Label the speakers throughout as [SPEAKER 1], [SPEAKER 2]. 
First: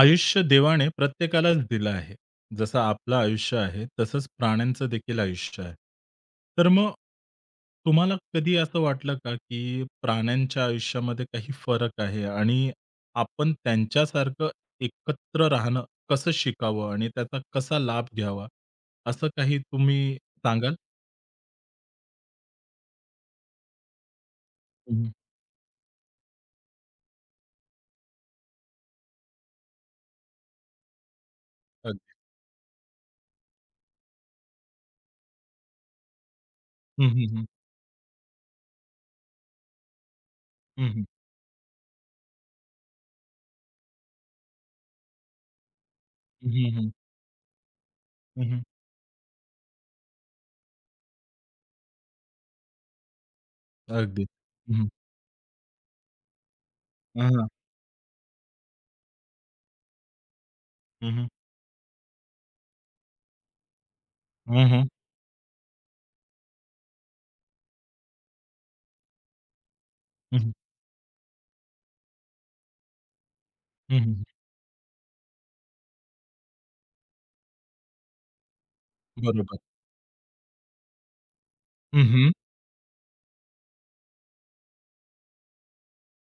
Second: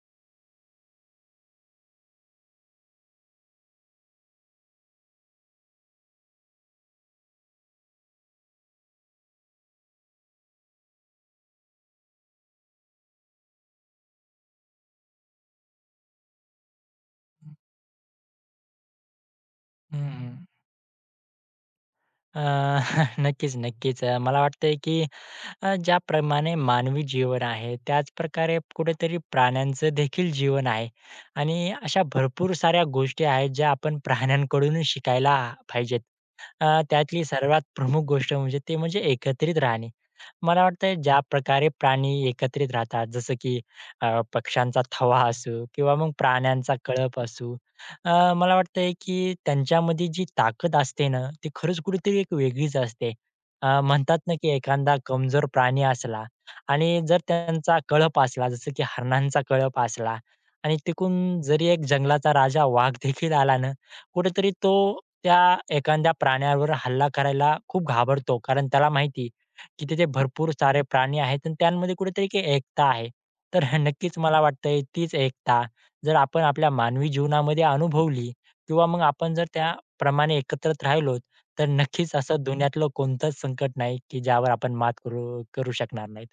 [SPEAKER 1] आयुष्य देवाने प्रत्येकालाच दिलं आहे. जसं आपलं आयुष्य आहे, तसंच प्राण्यांचं देखील आयुष्य आहे. तर मग तुम्हाला कधी असं वाटलं का, की प्राण्यांच्या आयुष्यामध्ये काही फरक आहे आणि आपण त्यांच्यासारखं एकत्र राहणं कसं शिकावं आणि त्याचा
[SPEAKER 2] हं,
[SPEAKER 1] कसा लाभ घ्यावा? असं काही तुम्ही
[SPEAKER 2] हं.
[SPEAKER 1] सांगाल?
[SPEAKER 2] अ, नक्कीच, नक्कीच. मला वाटतंय की
[SPEAKER 1] हं,
[SPEAKER 2] ज्याप्रमाणे मानवी जीवन आहे, त्याच प्रकारे कुठेतरी प्राण्यांचं देखील जीवन आहे आणि अशा
[SPEAKER 1] अगदी.
[SPEAKER 2] भरपूर साऱ्या गोष्टी आहेत, ज्या आपण प्राण्यांकडूनच शिकायला पाहिजेत.
[SPEAKER 1] हं,
[SPEAKER 2] त्यातली
[SPEAKER 1] हं, हं.
[SPEAKER 2] सर्वात प्रमुख गोष्ट म्हणजे एकत्रित राहणे. मला
[SPEAKER 1] हं,
[SPEAKER 2] वाटतंय
[SPEAKER 1] हं.
[SPEAKER 2] ज्या प्रकारे प्राणी एकत्रित राहतात, जसं की पक्ष्यांचा थवा असू किंवा मग प्राण्यांचा
[SPEAKER 1] हं,
[SPEAKER 2] कळप असू, मला वाटतंय की त्यांच्यामध्ये जी ताकद असते ना, ती खरंच कुठेतरी एक वेगळीच असते. म्हणतात
[SPEAKER 1] अगदी.
[SPEAKER 2] ना, की
[SPEAKER 1] हं, हं.
[SPEAKER 2] एखादा कमजोर प्राणी असला आणि जर
[SPEAKER 1] हां, हां.
[SPEAKER 2] त्यांचा कळप असला, जसं की हरणांचा कळप असला आणि
[SPEAKER 1] हं, हं.
[SPEAKER 2] तिकडून जरी एक जंगलाचा राजा वाघ देखील आला ना, कुठेतरी तो
[SPEAKER 1] हं,
[SPEAKER 2] त्या एखाद्या प्राण्यावर हल्ला करायला खूप घाबरतो. कारण त्याला माहिती, की तिथे भरपूर सारे प्राणी आहेत आणि त्यांमध्ये कुठेतरी एक एकता आहे. तर हे नक्कीच मला वाटतंय तीच एकता जर आपण आपल्या मानवी जीवनामध्ये अनुभवली किंवा मग आपण जर
[SPEAKER 1] बरोबर.
[SPEAKER 2] त्याप्रमाणे एकत्रित राहिलो, तर नक्कीच असं दुनियातलं कोणतंच संकट नाही, की ज्यावर आपण मात करू करू शकणार नाहीत.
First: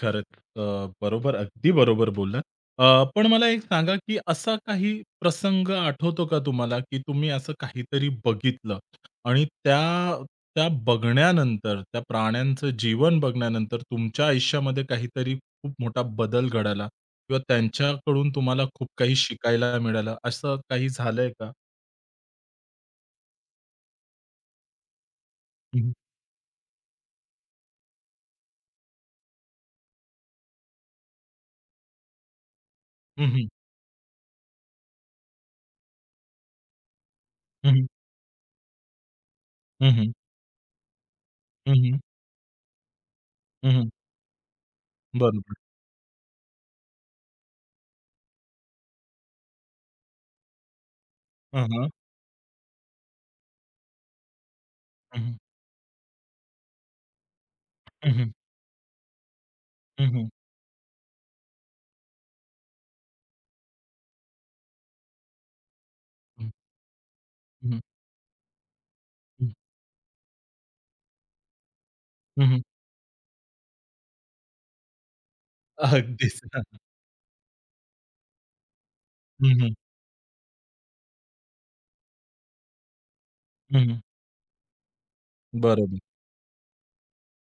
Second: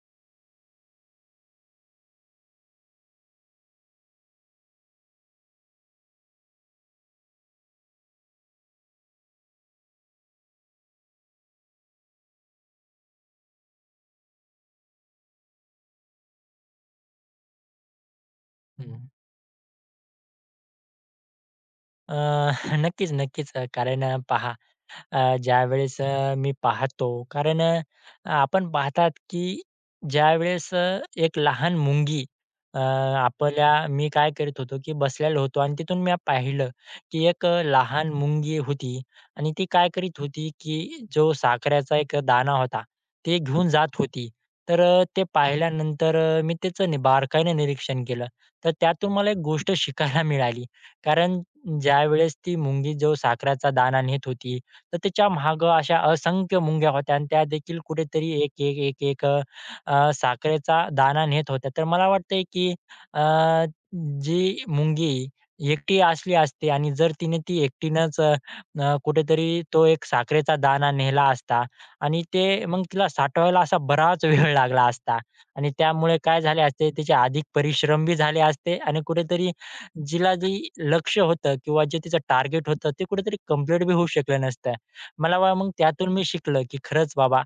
[SPEAKER 1] खरंच. अ, बरोबर, अगदी बरोबर बोललात. पण मला एक सांगा, की असा काही प्रसंग आठवतो का तुम्हाला, की तुम्ही असं काहीतरी बघितलं आणि त्या त्या बघण्यानंतर, त्या प्राण्यांचं जीवन बघण्यानंतर तुमच्या आयुष्यामध्ये काहीतरी खूप मोठा बदल घडला किंवा त्यांच्याकडून तुम्हाला खूप
[SPEAKER 2] हं.
[SPEAKER 1] काही शिकायला मिळालं, असं काही झालंय का?
[SPEAKER 2] अ, नक्कीच, नक्कीच. पहा
[SPEAKER 1] हं,
[SPEAKER 2] ज्यावेळेस मी पाहतो आपण पाहतात की ज्यावेळेस एक लहान मुंगी अ,
[SPEAKER 1] हं.
[SPEAKER 2] आपल्या मी काय करत होतो की बसलेलो होतो आणि तिथून मी पाहिलं की एक
[SPEAKER 1] हं, हं.
[SPEAKER 2] लहान मुंगी होती आणि ती काय
[SPEAKER 1] हं, हं.
[SPEAKER 2] करीत होती की जो साखरेचा एक दाणा होता ते घेऊन जात होती. तर ते
[SPEAKER 1] बरोबर.
[SPEAKER 2] पाहिल्यानंतर मी त्याचं नि बारकाईने निरीक्षण केलं. तर त्यातून मला एक गोष्ट शिकायला मिळाली. कारण
[SPEAKER 1] हां, हां.
[SPEAKER 2] ज्यावेळेस ती मुंगी जो साखरेचा दाणा नेत होती तर
[SPEAKER 1] हं,
[SPEAKER 2] त्याच्या
[SPEAKER 1] हं.
[SPEAKER 2] मागं अशा असंख्य मुंग्या होत्या आणि त्या देखील
[SPEAKER 1] हं, हं.
[SPEAKER 2] कुठेतरी एक एक एक एक अ,
[SPEAKER 1] हं,
[SPEAKER 2] अ,
[SPEAKER 1] हं.
[SPEAKER 2] साखरेचा दाणा नेत होत्या. तर मला वाटतंय की अ, जी मुंगी एकटी असली असती आणि जर तिने ती एकटीनंच अ, अ, कुठेतरी तो एक साखरेचा दाणा नेला असता आणि ते मग तिला साठवायला असा बराच वेळ लागला असता आणि त्यामुळे
[SPEAKER 1] अगदीच.
[SPEAKER 2] काय झाले असते, तिचे अधिक परिश्रम बी झाले असते आणि कुठेतरी
[SPEAKER 1] हं, हं.
[SPEAKER 2] जिला जे लक्ष्य होतं किंवा जे तिचं टार्गेट होतं ते कुठेतरी कंप्लीट
[SPEAKER 1] हं,
[SPEAKER 2] बी
[SPEAKER 1] हं.
[SPEAKER 2] होऊ शकलं नसतं. मला वा मग
[SPEAKER 1] बरोबर.
[SPEAKER 2] त्यातून मी शिकलं, की खरंच बाबा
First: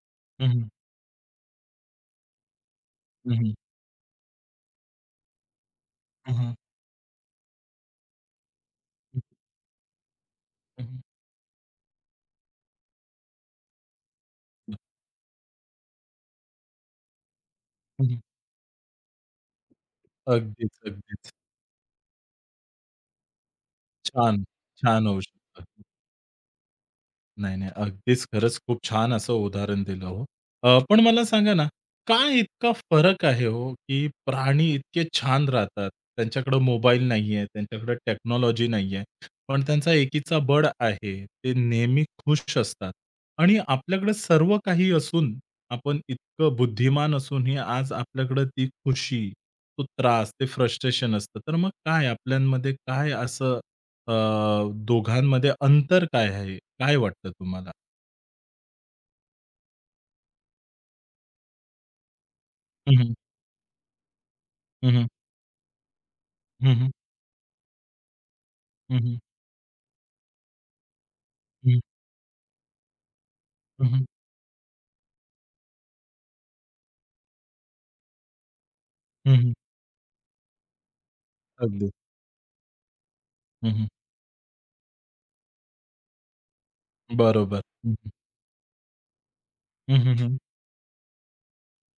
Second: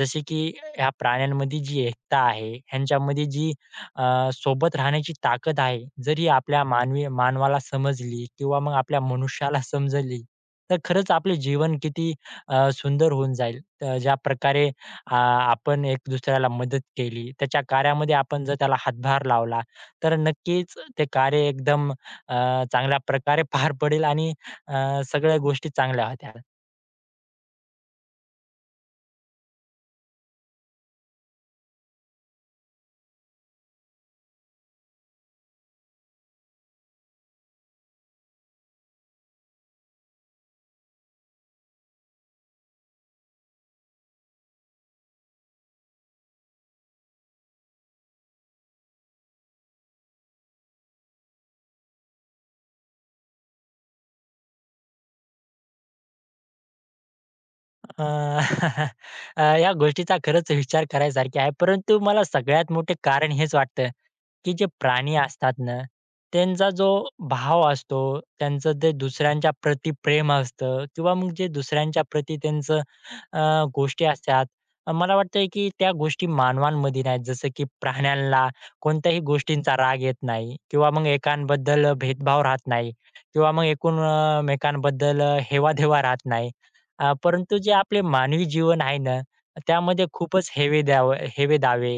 [SPEAKER 2] जसे की
[SPEAKER 1] हं, हं.
[SPEAKER 2] ह्या प्राण्यांमध्ये जी एकता आहे, ह्यांच्यामध्ये
[SPEAKER 1] हं,
[SPEAKER 2] जी
[SPEAKER 1] हं.
[SPEAKER 2] सोबत राहण्याची ताकद आहे, जर ही
[SPEAKER 1] हं, हं.
[SPEAKER 2] आपल्या मानवाला समजली किंवा मग आपल्या मनुष्याला समजली, तर
[SPEAKER 1] हं, हं.
[SPEAKER 2] खरंच आपले जीवन किती सुंदर होऊन जाईल. तर ज्या प्रकारे आपण एक दुसऱ्याला मदत केली, त्याच्या कार्यामध्ये
[SPEAKER 1] हं,
[SPEAKER 2] आपण जर त्याला हातभार लावला, तर नक्कीच
[SPEAKER 1] अगदीच,
[SPEAKER 2] ते
[SPEAKER 1] अगदीच.
[SPEAKER 2] कार्य एकदम चांगल्या प्रकारे पार पडेल आणि
[SPEAKER 1] छान, छान होऊ
[SPEAKER 2] सगळ्या
[SPEAKER 1] शकतं.
[SPEAKER 2] गोष्टी चांगल्या होत्या.
[SPEAKER 1] नाही, नाही. अगदीच खरंच खूप छान असं उदाहरण दिलं हो. पण मला सांगा ना, काय इतका फरक आहे हो, की प्राणी इतके छान राहतात. त्यांच्याकडे मोबाईल नाहीये, त्यांच्याकडे टेक्नॉलॉजी नाहीये, पण त्यांचा एकीचा बळ आहे. ते नेहमी खुश असतात आणि आपल्याकडे सर्व काही असून, आपण इतकं बुद्धिमान असूनही आज आपल्याकडे ती खुशी, तो त्रास, ते फ्रस्ट्रेशन असतं. तर मग काय आपल्यामध्ये काय असं अ, दोघांमध्ये अंतर काय आहे? काय वाटतं तुम्हाला?
[SPEAKER 2] अ, या गोष्टीचा खरंच विचार करायसारखी आहे. परंतु मला सगळ्यात
[SPEAKER 1] हं,
[SPEAKER 2] मोठे
[SPEAKER 1] हं.
[SPEAKER 2] कारण हेच वाटतं, की जे
[SPEAKER 1] हं, हं.
[SPEAKER 2] प्राणी असतात ना, त्यांचा
[SPEAKER 1] हं,
[SPEAKER 2] जो
[SPEAKER 1] हं.
[SPEAKER 2] भाव असतो, त्यांचं ते
[SPEAKER 1] हं, हं.
[SPEAKER 2] दुसऱ्यांच्या प्रती प्रेम असतं किंवा मग जे
[SPEAKER 1] हं,
[SPEAKER 2] दुसऱ्यांच्या प्रती त्यांचं
[SPEAKER 1] हं, हं.
[SPEAKER 2] गोष्टी असतात. मला वाटतंय, की त्या गोष्टी मानवांमध्ये नाहीत. जसं की प्राण्यांना कोणत्याही
[SPEAKER 1] हं,
[SPEAKER 2] गोष्टींचा राग येत नाही किंवा मग
[SPEAKER 1] अगदी.
[SPEAKER 2] एकांबद्दल भेदभाव राहत नाही किंवा मग
[SPEAKER 1] हं, हं.
[SPEAKER 2] एकूण एकमेकांबद्दल हेवा-देवा राहत नाही. परंतु
[SPEAKER 1] बरोबर.
[SPEAKER 2] जे आपले मानवी जीवन आहे ना,
[SPEAKER 1] हं,
[SPEAKER 2] त्यामध्ये
[SPEAKER 1] हं.
[SPEAKER 2] खूपच हेवे दावे,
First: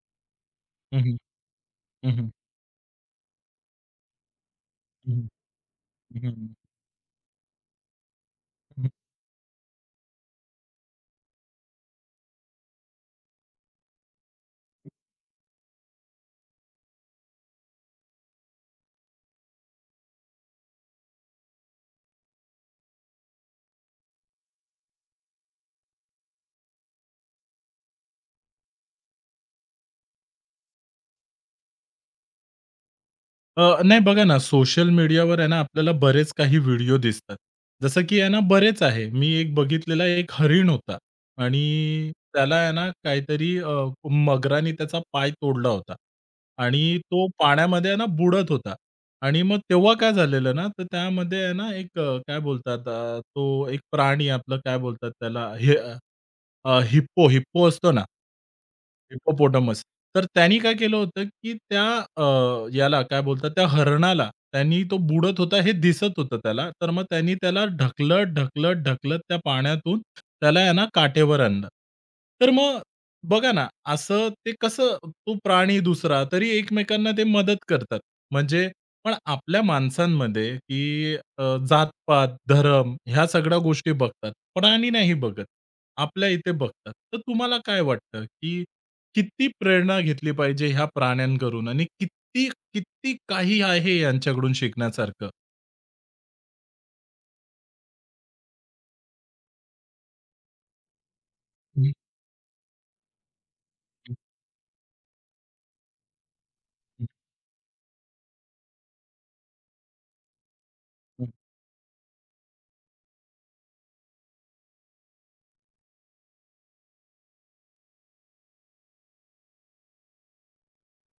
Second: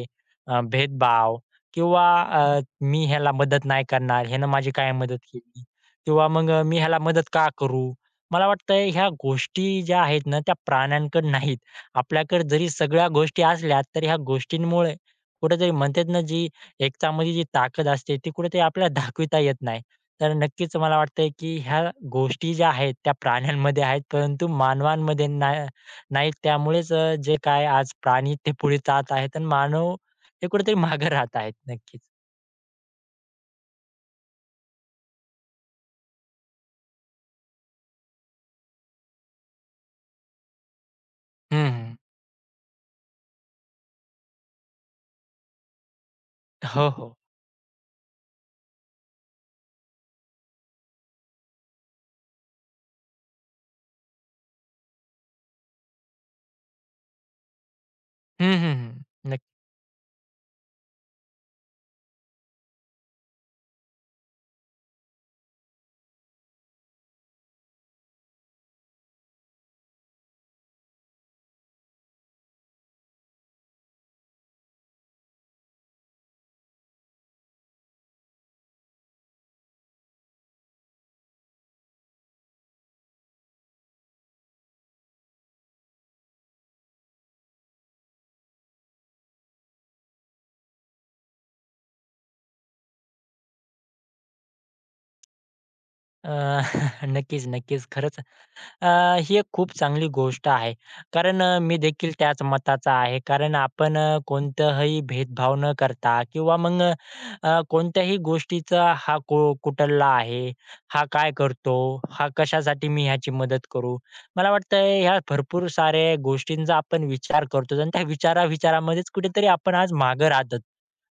[SPEAKER 1] हं, हं.
[SPEAKER 2] भेदभाव किंवा
[SPEAKER 1] हं, हं.
[SPEAKER 2] मी ह्याला मदत नाही करणार, ह्यानं माझी काय
[SPEAKER 1] हं,
[SPEAKER 2] मदत
[SPEAKER 1] हं.
[SPEAKER 2] केली? किंवा मग
[SPEAKER 1] हं,
[SPEAKER 2] मी ह्याला मदत का करू? मला
[SPEAKER 1] हं.
[SPEAKER 2] वाटतंय ह्या गोष्टी ज्या आहेत ना, त्या प्राण्यांकडे नाहीत. आपल्याकडे जरी सगळ्या गोष्टी असल्या, तर ह्या गोष्टींमुळे कुठेतरी म्हणतात ना, जी एकतामध्ये जी ताकद असते, ती कुठेतरी आपल्याला दाखविता येत नाही. तर नक्कीच मला वाटतंय की ह्या गोष्टी ज्या आहेत त्या प्राण्यांमध्ये आहेत, परंतु मानवांमध्ये नाहीत. त्यामुळेच जे काय आज प्राणी ते पुढे जात आहेत आणि मानव ते कुठेतरी मागे राहत आहेत. नक्कीच.
[SPEAKER 1] नाही बघा ना, सोशल मीडियावर आहे ना, आपल्याला बरेच काही व्हिडिओ दिसतात. जसं की आहे ना, बरेच आहे. मी एक बघितलेला एक हरीण होता आणि
[SPEAKER 2] हं, हं.
[SPEAKER 1] त्याला आहे ना, काहीतरी मगराने त्याचा पाय तोडला होता
[SPEAKER 2] हो,
[SPEAKER 1] आणि
[SPEAKER 2] हो.
[SPEAKER 1] तो पाण्यामध्ये आहे ना, बुडत होता आणि मग तेव्हा काय झालेलं ना, तर त्यामध्ये आहे ना, एक काय बोलतात तो एक प्राणी आपलं काय बोलतात त्याला? हे हिप्पो असतो ना.
[SPEAKER 2] हं, हं, हं. नक्की.
[SPEAKER 1] हिप्पोपोटामस. तर त्यांनी काय केलं होतं, की त्या अ, याला काय बोलतात, त्या हरणाला त्यांनी तो बुडत होता हे दिसत होतं त्याला. तर मग त्यांनी त्याला ढकलत, ढकलत, ढकलत त्या पाण्यातून त्याला आहे ना काठेवर आणलं. तर मग बघा ना, असं ते कसं तो प्राणी दुसरा तरी एकमेकांना ते मदत करतात. म्हणजे पण आपल्या माणसांमध्ये, की जात धर्म ह्या सगळ्या गोष्टी बघतात. प्राणी नाही बघत. आपल्या इथे बघतात. तर तुम्हाला काय वाटतं, की किती प्रेरणा घेतली पाहिजे ह्या प्राण्यांकडून आणि किती, किती काही आहे यांच्याकडून शिकण्यासारखं?
[SPEAKER 2] अ, नक्कीच, नक्कीच. खरंच ही एक खूप चांगली गोष्ट आहे. कारण मी
[SPEAKER 1] हं,
[SPEAKER 2] देखील त्याच मताचा आहे. कारण आपण
[SPEAKER 1] हं,
[SPEAKER 2] कोणताही भेदभाव न करता किंवा मग अ,
[SPEAKER 1] हं,
[SPEAKER 2] अ, कोणत्याही गोष्टीचा हा कुठला आहे, हा
[SPEAKER 1] हं.
[SPEAKER 2] काय करतो, हा कशासाठी मी ह्याची मदत करू. मला वाटतंय ह्या भरपूर साऱ्या गोष्टींचा आपण विचार करतो आणि त्या विचारा-विचारामध्येच कुठेतरी आपण आज मागे राहतो.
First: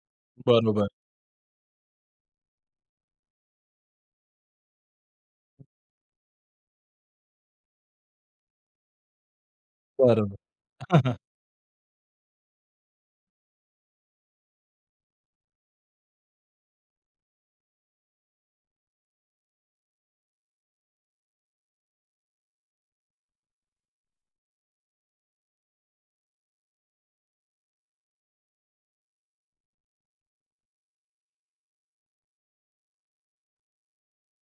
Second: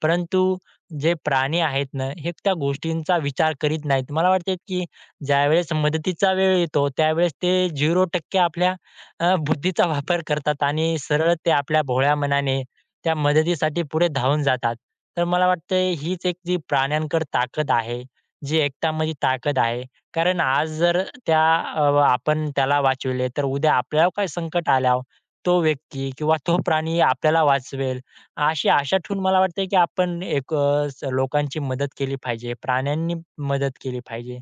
[SPEAKER 2] परंतु
[SPEAKER 1] बरोबर,
[SPEAKER 2] जे प्राणी आहेत ना, हे त्या गोष्टींचा विचार करीत नाहीत. मला वाटते की ज्यावेळेस मदतीचा वेळ येतो, त्यावेळेस ते 0% आपल्या बुद्धीचा वापर
[SPEAKER 1] बरोबर.
[SPEAKER 2] करतात आणि सरळ ते आपल्या भोळ्या मनाने त्या मदतीसाठी पुढे धावून जातात. तर मला वाटतंय हीच एक जी प्राण्यांकड ताकद आहे, जी एकतामध्ये ताकद आहे. कारण आज जर त्या अ, आपण त्याला वाचविले, तर उद्या आपल्यावर काही संकट आल्यावर तो व्यक्ती किंवा तो प्राणी आपल्याला वाचवेल. अशी आशा ठेवून मला वाटतंय की आपण एक लोकांची मदत केली पाहिजे, प्राण्यांनी मदत केली पाहिजे.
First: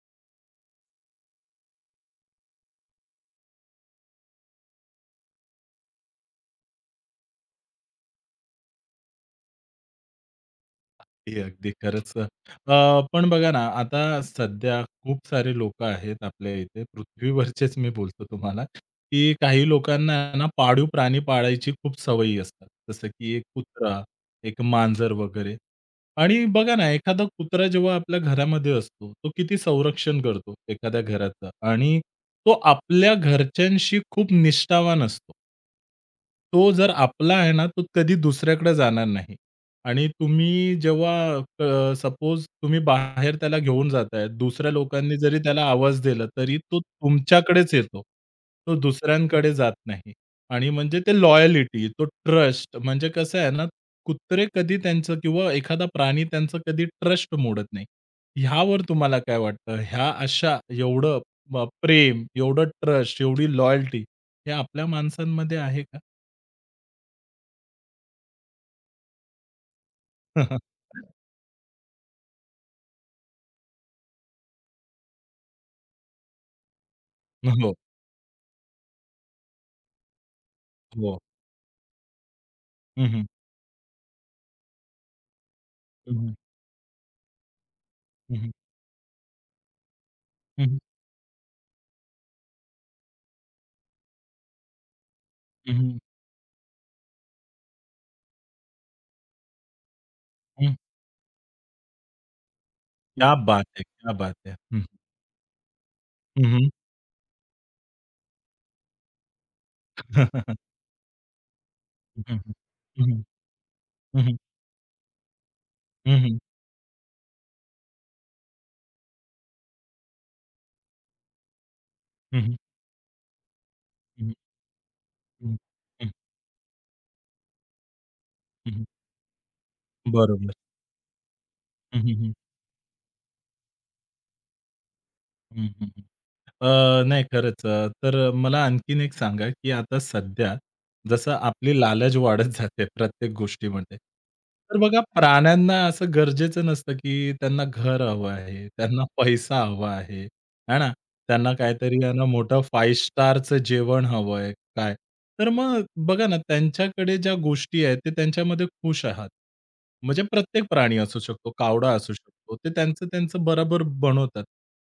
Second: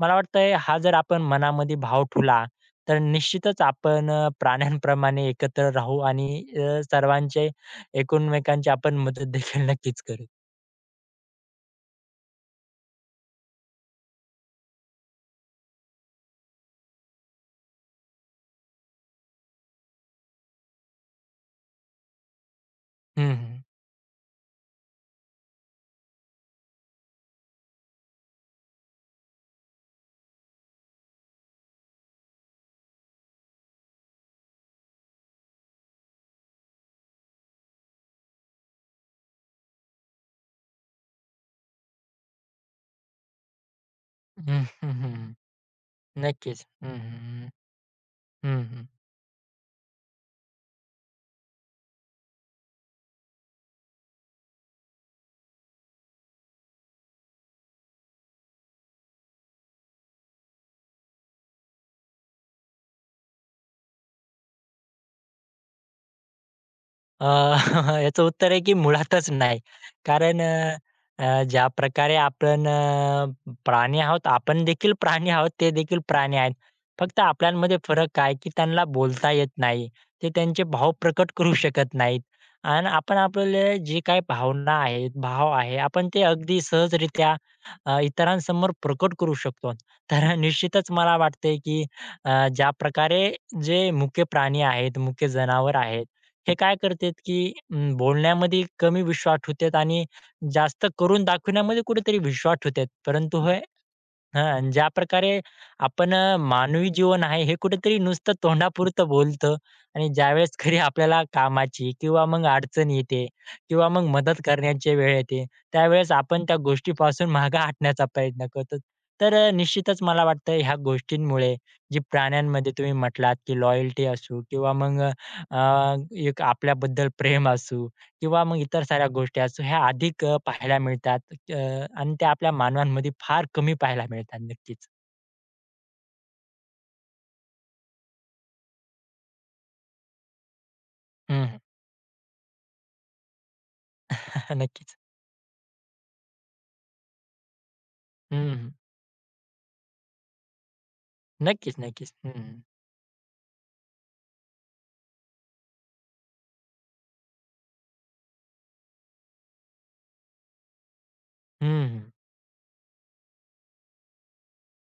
[SPEAKER 2] मला वाटतंय हा जर आपण मनामध्ये भाव ठेवला तर निश्चितच आपण प्राण्यांप्रमाणे एकत्र राहू आणि सर्वांचे एकमेकांची आपण मदत देखील नक्कीच करू.
[SPEAKER 1] ते अगदी खरंच. पण बघा ना, आता सध्या खूप सारे लोकं आहेत आपल्या इथे पृथ्वीवरचेच मी बोलतो तुम्हाला, की काही लोकांना आहे ना पाळीव प्राणी पाळायची खूप सवयी असतात. जसं
[SPEAKER 2] हं,
[SPEAKER 1] की एक
[SPEAKER 2] हं.
[SPEAKER 1] कुत्रा, एक मांजर वगैरे. आणि बघा ना, एखादा कुत्रा जेव्हा आपल्या घरामध्ये असतो, तो किती संरक्षण करतो एखाद्या घराचं आणि तो आपल्या घरच्यांशी खूप निष्ठावान असतो. तो जर आपला आहे ना, तो कधी दुसऱ्याकडे जाणार नाही. आणि तुम्ही जेव्हा सपोज तुम्ही बाहेर त्याला घेऊन जाताय,
[SPEAKER 2] हं,
[SPEAKER 1] दुसऱ्या
[SPEAKER 2] हं,
[SPEAKER 1] लोकांनी
[SPEAKER 2] हं.
[SPEAKER 1] जरी त्याला आवाज दिला, तरी
[SPEAKER 2] नक्कीच.
[SPEAKER 1] तो
[SPEAKER 2] हं, हं,
[SPEAKER 1] तुमच्याकडेच येतो.
[SPEAKER 2] हं.
[SPEAKER 1] तो
[SPEAKER 2] हं,
[SPEAKER 1] दुसऱ्यांकडे जात नाही आणि म्हणजे ते लॉयलिटी तो ट्रस्ट म्हणजे कसं आहे ना, कुत्रे कधी त्यांचं किंवा एखादा प्राणी त्यांचं कधी ट्रस्ट मोडत नाही. ह्यावर तुम्हाला काय वाटतं? ह्या अशा एवढं प्रेम, एवढं ट्रस्ट, एवढी लॉयॅलिटी हे आपल्या माणसांमध्ये आहे का?
[SPEAKER 2] अ, याचं उत्तर आहे की मुळातच नाही. कारण अ, ज्या प्रकारे आपण प्राणी आहोत, आपण देखील प्राणी आहोत, ते देखील प्राणी आहेत. फक्त
[SPEAKER 1] हो,
[SPEAKER 2] आपल्यामध्ये फरक काय की त्यांना बोलता येत नाही. ते त्यांचे भाव
[SPEAKER 1] हो.
[SPEAKER 2] प्रकट करू शकत नाहीत. आणि
[SPEAKER 1] हं,
[SPEAKER 2] आपण
[SPEAKER 1] हं.
[SPEAKER 2] आपले जे काही भावना आहेत, भाव आहे, आपण ते
[SPEAKER 1] हं,
[SPEAKER 2] अगदी सहजरित्या इतरांसमोर प्रकट करू शकतो. तर
[SPEAKER 1] हुँ, हुँ।
[SPEAKER 2] निश्चितच मला वाटतंय की ज्या प्रकारे जे मुके प्राणी आहेत, मुके
[SPEAKER 1] हुँ,
[SPEAKER 2] जनावर
[SPEAKER 1] हुँ,
[SPEAKER 2] आहेत हे काय करतात, की बोलण्यामध्ये कमी विश्वास ठेवतात आणि
[SPEAKER 1] हुँ हुँ
[SPEAKER 2] जास्त करून दाखवण्यामध्ये कुठेतरी विश्वास ठेवतात.
[SPEAKER 1] क्या
[SPEAKER 2] परंतु हे
[SPEAKER 1] बात है! क्या बात
[SPEAKER 2] हां,
[SPEAKER 1] है!
[SPEAKER 2] आणि
[SPEAKER 1] हुँ,
[SPEAKER 2] ज्या प्रकारे आपण
[SPEAKER 1] हुँ, हुँ,
[SPEAKER 2] मानवी जीवन आहे हे कुठेतरी नुसतं तोंडापुरतं बोलतो आणि ज्यावेळेस खरी आपल्याला कामाची
[SPEAKER 1] हुँ,
[SPEAKER 2] किंवा
[SPEAKER 1] हुँ,
[SPEAKER 2] मग अडचण
[SPEAKER 1] हुँ, हुँ,
[SPEAKER 2] येते किंवा मग
[SPEAKER 1] हुँ, हुँ,
[SPEAKER 2] मदत करण्याची वेळ येते, त्यावेळेस
[SPEAKER 1] हुँ, हुँ,
[SPEAKER 2] आपण त्या गोष्टीपासून मागे हटण्याचा प्रयत्न करतो. तर निश्चितच मला वाटतं ह्या गोष्टींमुळे जी
[SPEAKER 1] हुँ,
[SPEAKER 2] प्राण्यांमध्ये तुम्ही म्हटलात, की लॉयल्टी
[SPEAKER 1] हुँ,
[SPEAKER 2] असू किंवा मग
[SPEAKER 1] हुँ, हुँ,
[SPEAKER 2] एक आपल्याबद्दल प्रेम असू किंवा मग इतर
[SPEAKER 1] हुँ,
[SPEAKER 2] साऱ्या गोष्टी असो ह्या अधिक
[SPEAKER 1] बरोबर.
[SPEAKER 2] पाहायला मिळतात
[SPEAKER 1] हं,
[SPEAKER 2] आणि
[SPEAKER 1] हं,
[SPEAKER 2] त्या
[SPEAKER 1] हं,
[SPEAKER 2] आपल्या मानवांमध्ये फार कमी पाहायला मिळतात. नक्कीच.
[SPEAKER 1] हं, हं, हं. नाही खरंच तर मला आणखीन एक सांगा, की आता सध्या जसं
[SPEAKER 2] हं, हं.
[SPEAKER 1] आपली लालच वाढत जाते प्रत्येक गोष्टीमध्ये. तर
[SPEAKER 2] नक्कीच.
[SPEAKER 1] बघा प्राण्यांना असं गरजेचं नसतं, की त्यांना घर हवं
[SPEAKER 2] हं,
[SPEAKER 1] आहे,
[SPEAKER 2] हं.
[SPEAKER 1] त्यांना पैसा हवा आहे, है ना? त्यांना
[SPEAKER 2] नक्कीच,
[SPEAKER 1] काहीतरी
[SPEAKER 2] नक्कीच.
[SPEAKER 1] यांना
[SPEAKER 2] हं, हं.
[SPEAKER 1] मोठं 5 स्टारचं जेवण हवंय. काय? तर मग बघा ना, त्यांच्याकडे ज्या गोष्टी आहेत, ते त्यांच्यामध्ये खुश आहात. म्हणजे प्रत्येक प्राणी असू शकतो, कावडा
[SPEAKER 2] हं,
[SPEAKER 1] असू शकतो. ते त्यांचं-त्यांचं बरोबर बनवतात.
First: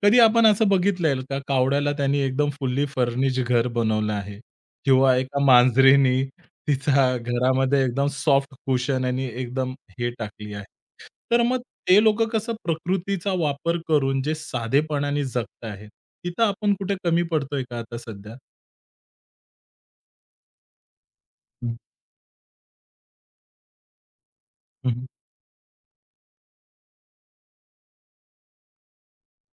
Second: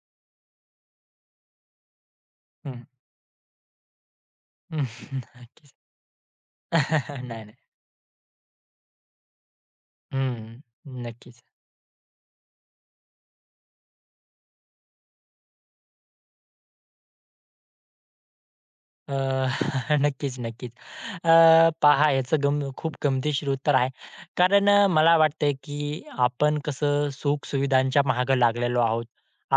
[SPEAKER 1] कधी आपण असं बघितलंय का कावड्याला त्यांनी एकदम
[SPEAKER 2] हं.
[SPEAKER 1] फुल्ली फर्निश्ड घर बनवलं आहे किंवा एका
[SPEAKER 2] नक्कीच.
[SPEAKER 1] मांजरीनी तिचा
[SPEAKER 2] नाही, नाही.
[SPEAKER 1] घरामध्ये एकदम सॉफ्ट कुशन आणि एकदम हे टाकली
[SPEAKER 2] हं.
[SPEAKER 1] आहे. तर
[SPEAKER 2] नक्कीच.
[SPEAKER 1] मग ते लोकं कसं प्रकृतीचा वापर करून जे साधेपणाने जगत आहेत, तिथं आपण कुठे कमी पडतोय का आता सध्या?
[SPEAKER 2] अ, नक्कीच, नक्कीच. अ,
[SPEAKER 1] हं.
[SPEAKER 2] पहा याचं खूप गमतीशीर उत्तर आहे. कारण
[SPEAKER 1] हं,
[SPEAKER 2] मला वाटतंय, की आपण कसं सुख-सुविधांच्या मागं लागलेलो आहोत.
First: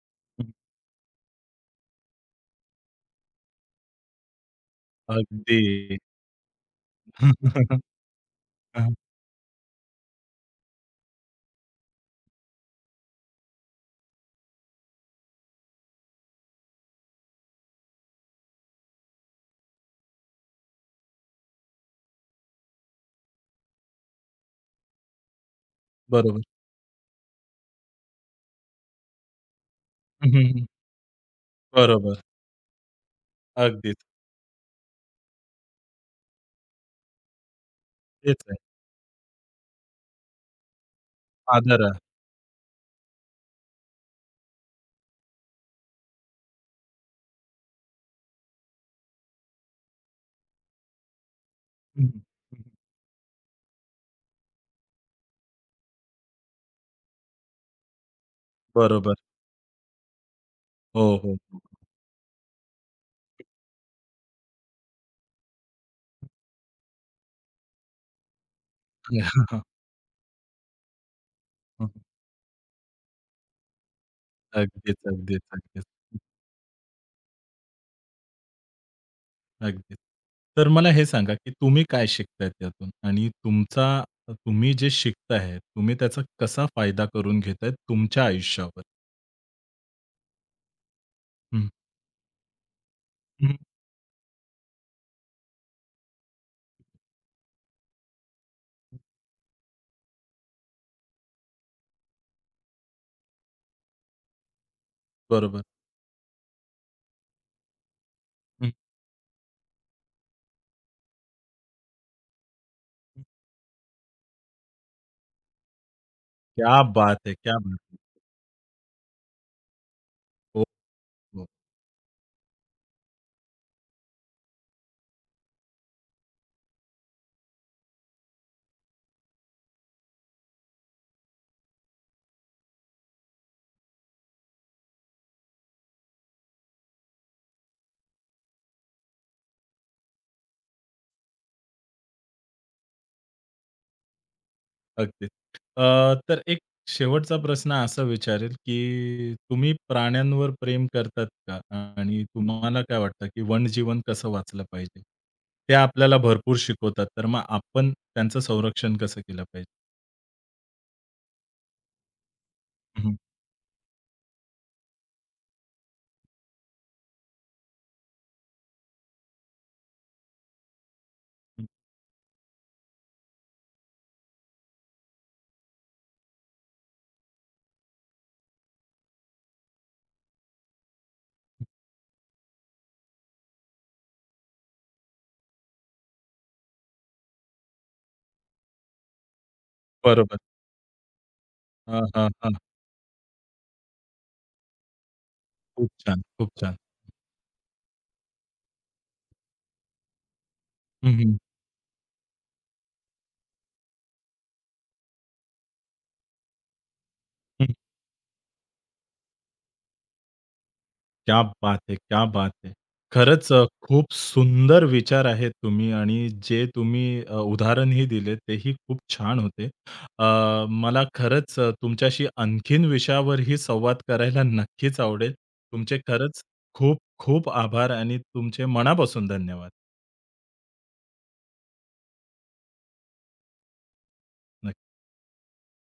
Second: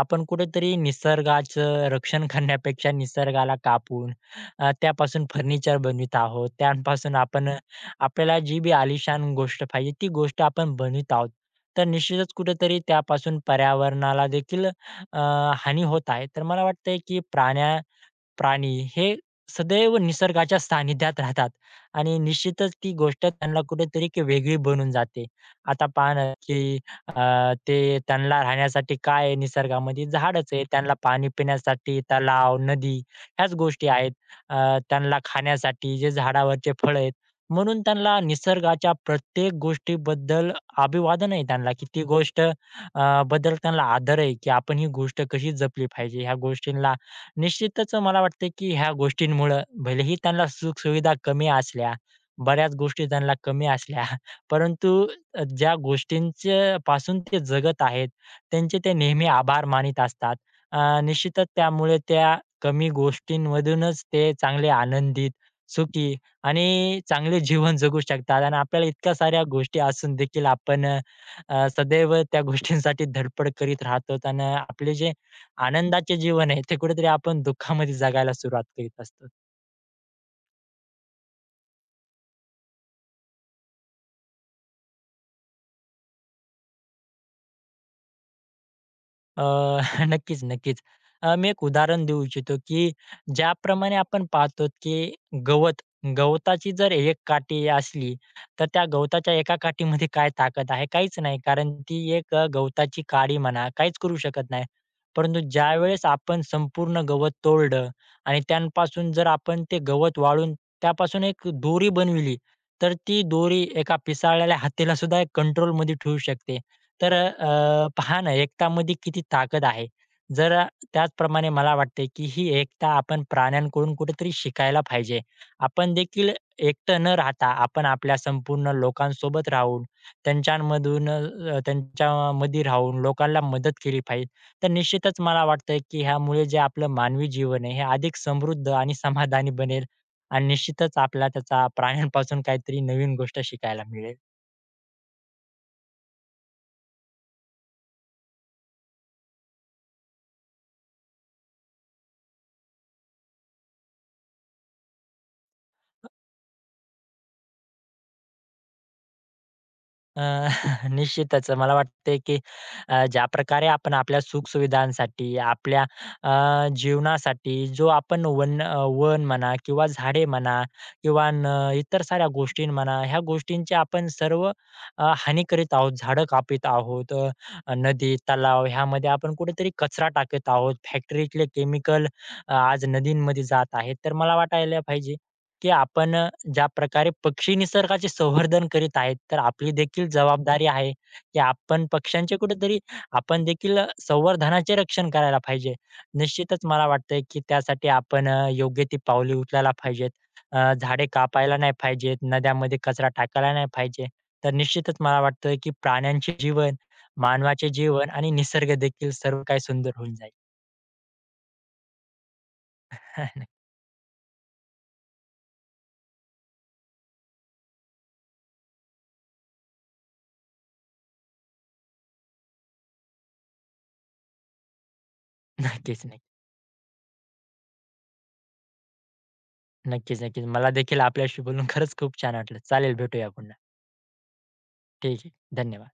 [SPEAKER 2] आपण कुठेतरी निसर्गाचं रक्षण करण्यापेक्षा निसर्गाला कापून त्यापासून फर्निचर
[SPEAKER 1] अगदी.
[SPEAKER 2] बनवीत आहोत. त्यापासून आपण आपल्याला जी बी आलिशान गोष्ट पाहिजे, ती गोष्ट आपण बनवीत आहोत. तर निश्चितच कुठेतरी त्यापासून पर्यावरणाला देखील हानी होत आहे. तर मला वाटतंय, की प्राणी हे सदैव निसर्गाच्या सानिध्यात राहतात आणि निश्चितच ती गोष्ट त्यांना कुठेतरी एक वेगळी बनून जाते. आता पान ना,
[SPEAKER 1] बरोबर.
[SPEAKER 2] की ते त्यांना राहण्यासाठी काय आहे निसर्गामध्ये
[SPEAKER 1] हं,
[SPEAKER 2] झाडच आहे.
[SPEAKER 1] हं,
[SPEAKER 2] त्यांना पाणी पिण्यासाठी
[SPEAKER 1] बरोबर.
[SPEAKER 2] तलाव, नदी ह्याच गोष्टी
[SPEAKER 1] अगदीच.
[SPEAKER 2] आहेत. त्यांना खाण्यासाठी जे झाडावरचे फळ आहेत. म्हणून त्यांना
[SPEAKER 1] तेच आहे.
[SPEAKER 2] निसर्गाच्या प्रत्येक गोष्टीबद्दल अभिवादन आहे त्यांना,
[SPEAKER 1] आदर
[SPEAKER 2] की
[SPEAKER 1] आहे.
[SPEAKER 2] ती गोष्ट बद्दल त्यांना आदर आहे, की आपण ही गोष्ट कशी जपली पाहिजे. ह्या गोष्टींना निश्चितच मला वाटतं, की ह्या गोष्टींमुळं भलेही त्यांना सुख-सुविधा कमी असल्या,
[SPEAKER 1] हं, हं.
[SPEAKER 2] बऱ्याच गोष्टी त्यांना कमी असल्या, परंतु ज्या गोष्टींच्या पासून ते जगत आहेत, त्यांचे ते
[SPEAKER 1] बरोबर.
[SPEAKER 2] नेहमी आभार मानित असतात.
[SPEAKER 1] हो, हो.
[SPEAKER 2] निश्चितच
[SPEAKER 1] हां,
[SPEAKER 2] त्यामुळे त्या कमी गोष्टींमधूनच ते चांगले आनंदित, सुखी आणि चांगले जीवन जगू शकतात आणि आपल्याला इतक्या साऱ्या गोष्टी असून देखील आपण सदैव त्या गोष्टींसाठी धडपड करीत राहतो आणि आपले
[SPEAKER 1] अगदीच,
[SPEAKER 2] जे
[SPEAKER 1] अगदीच, अगदीच.
[SPEAKER 2] आनंदाचे जीवन आहे, ते कुठेतरी आपण दुःखामध्ये जगायला सुरुवात करीत असतो.
[SPEAKER 1] अगदीच. तर मला हे सांगा, की तुम्ही काय शिकताय त्यातून? आणि तुमचा तुम्ही जे शिकताय, तुम्ही त्याचा कसा फायदा करून घेताय तुमच्या आयुष्यावर?
[SPEAKER 2] अ, नक्कीच, नक्कीच. मी एक
[SPEAKER 1] हं,
[SPEAKER 2] उदाहरण देऊ इच्छितो, की
[SPEAKER 1] हं.
[SPEAKER 2] ज्याप्रमाणे आपण पाहतो, की गवत गवताची जर एक काठी असली, तर त्या गवताच्या एका काठीमध्ये काय ताकद आहे? काहीच नाही. कारण ती एक गवताची काडी म्हणा, काहीच करू शकत नाही. परंतु
[SPEAKER 1] बरोबर.
[SPEAKER 2] ज्यावेळेस आपण संपूर्ण गवत तोडलं आणि
[SPEAKER 1] हं,
[SPEAKER 2] त्यापासून जर आपण ते गवत वाळून त्यापासून एक दोरी बनविली, तर ती दोरी एका पिसाळलेल्या हत्तीला सुद्धा एक कंट्रोलमध्ये ठेवू शकते.
[SPEAKER 1] क्या
[SPEAKER 2] तर
[SPEAKER 1] बात है! क्या बात है!
[SPEAKER 2] पहा ना एकतामध्ये किती ताकद आहे. जर
[SPEAKER 1] हो, हो.
[SPEAKER 2] त्याचप्रमाणे मला वाटते, की ही एकता आपण प्राण्यांकडून कुठेतरी शिकायला पाहिजे. आपण देखील एकटं न राहता आपण आपल्या संपूर्ण लोकांसोबत राहून, त्यांच्यामध्ये राहून लोकांना मदत केली पाहिजे. तर निश्चितच मला वाटतं, की ह्यामुळे जे आपलं मानवी जीवन आहे हे अधिक समृद्ध आणि समाधानी बनेल आणि निश्चितच आपल्याला त्याचा प्राण्यांपासून काहीतरी नवीन गोष्ट शिकायला मिळेल.
[SPEAKER 1] अगदीच. अ, तर एक शेवटचा प्रश्न असा विचारेल, की तुम्ही प्राण्यांवर प्रेम करतात का? आणि तुम्हाला काय वाटतं, की वनजीवन कसं वाचलं पाहिजे? ते आपल्याला भरपूर शिकवतात. तर मग आपण त्यांचं संरक्षण कसं केलं पाहिजे?
[SPEAKER 2] अ, निश्चितच मला वाटतंय, की
[SPEAKER 1] हं,
[SPEAKER 2] ज्या प्रकारे आपण आपल्या सुख आपल्या अ, जीवनासाठी जो आपण वन म्हणा किंवा झाडे म्हणा किंवा
[SPEAKER 1] हं.
[SPEAKER 2] इतर साऱ्या गोष्टी म्हणा, ह्या गोष्टींची आपण सर्व हानी करीत आहोत. झाडं कापीत आहोत, नदी, तलाव ह्यामध्ये आपण कुठेतरी कचरा टाकत आहोत. फॅक्टरीतले केमिकल आज नदींमध्ये जात आहेत. तर मला वाटायला पाहिजे, की आपण ज्याप्रकारे पक्षी निसर्गाचे संवर्धन करीत आहेत, तर आपली देखील
[SPEAKER 1] बरोबर.
[SPEAKER 2] जबाबदारी आहे, की आपण
[SPEAKER 1] हां, हां,
[SPEAKER 2] पक्ष्यांचे
[SPEAKER 1] हां.
[SPEAKER 2] कुठेतरी आपण देखील संवर्धनाचे रक्षण करायला पाहिजे.
[SPEAKER 1] खूप छान, खूप
[SPEAKER 2] निश्चितच
[SPEAKER 1] छान.
[SPEAKER 2] मला वाटतंय, की त्यासाठी आपण योग्य ती पावले उचलायला पाहिजेत. झाडे
[SPEAKER 1] हं,
[SPEAKER 2] कापायला नाही पाहिजेत, नद्यांमध्ये कचरा टाकायला नाही पाहिजे. तर निश्चितच मला वाटतं, की प्राण्यांचे जीवन, मानवाचे जीवन आणि निसर्ग देखील सर्व काही सुंदर होऊन जाईल.
[SPEAKER 1] क्या बात है! क्या बात है! खरंच खूप सुंदर विचार आहेत तुम्ही आणि जे तुम्ही उदाहरणही दिले तेही खूप छान होते. मला खरंच तुमच्याशी आणखीन विषयावरही संवाद करायला नक्कीच आवडेल. तुमचे
[SPEAKER 2] नक्कीच,
[SPEAKER 1] खरंच खूप खूप आभार आणि तुमचे मनापासून धन्यवाद.
[SPEAKER 2] नक्कीच, नक्कीच. मला देखील आपल्याशी बोलून खरंच खूप छान वाटलं. चालेल, भेटूया पुन्हा. ठीक आहे. धन्यवाद.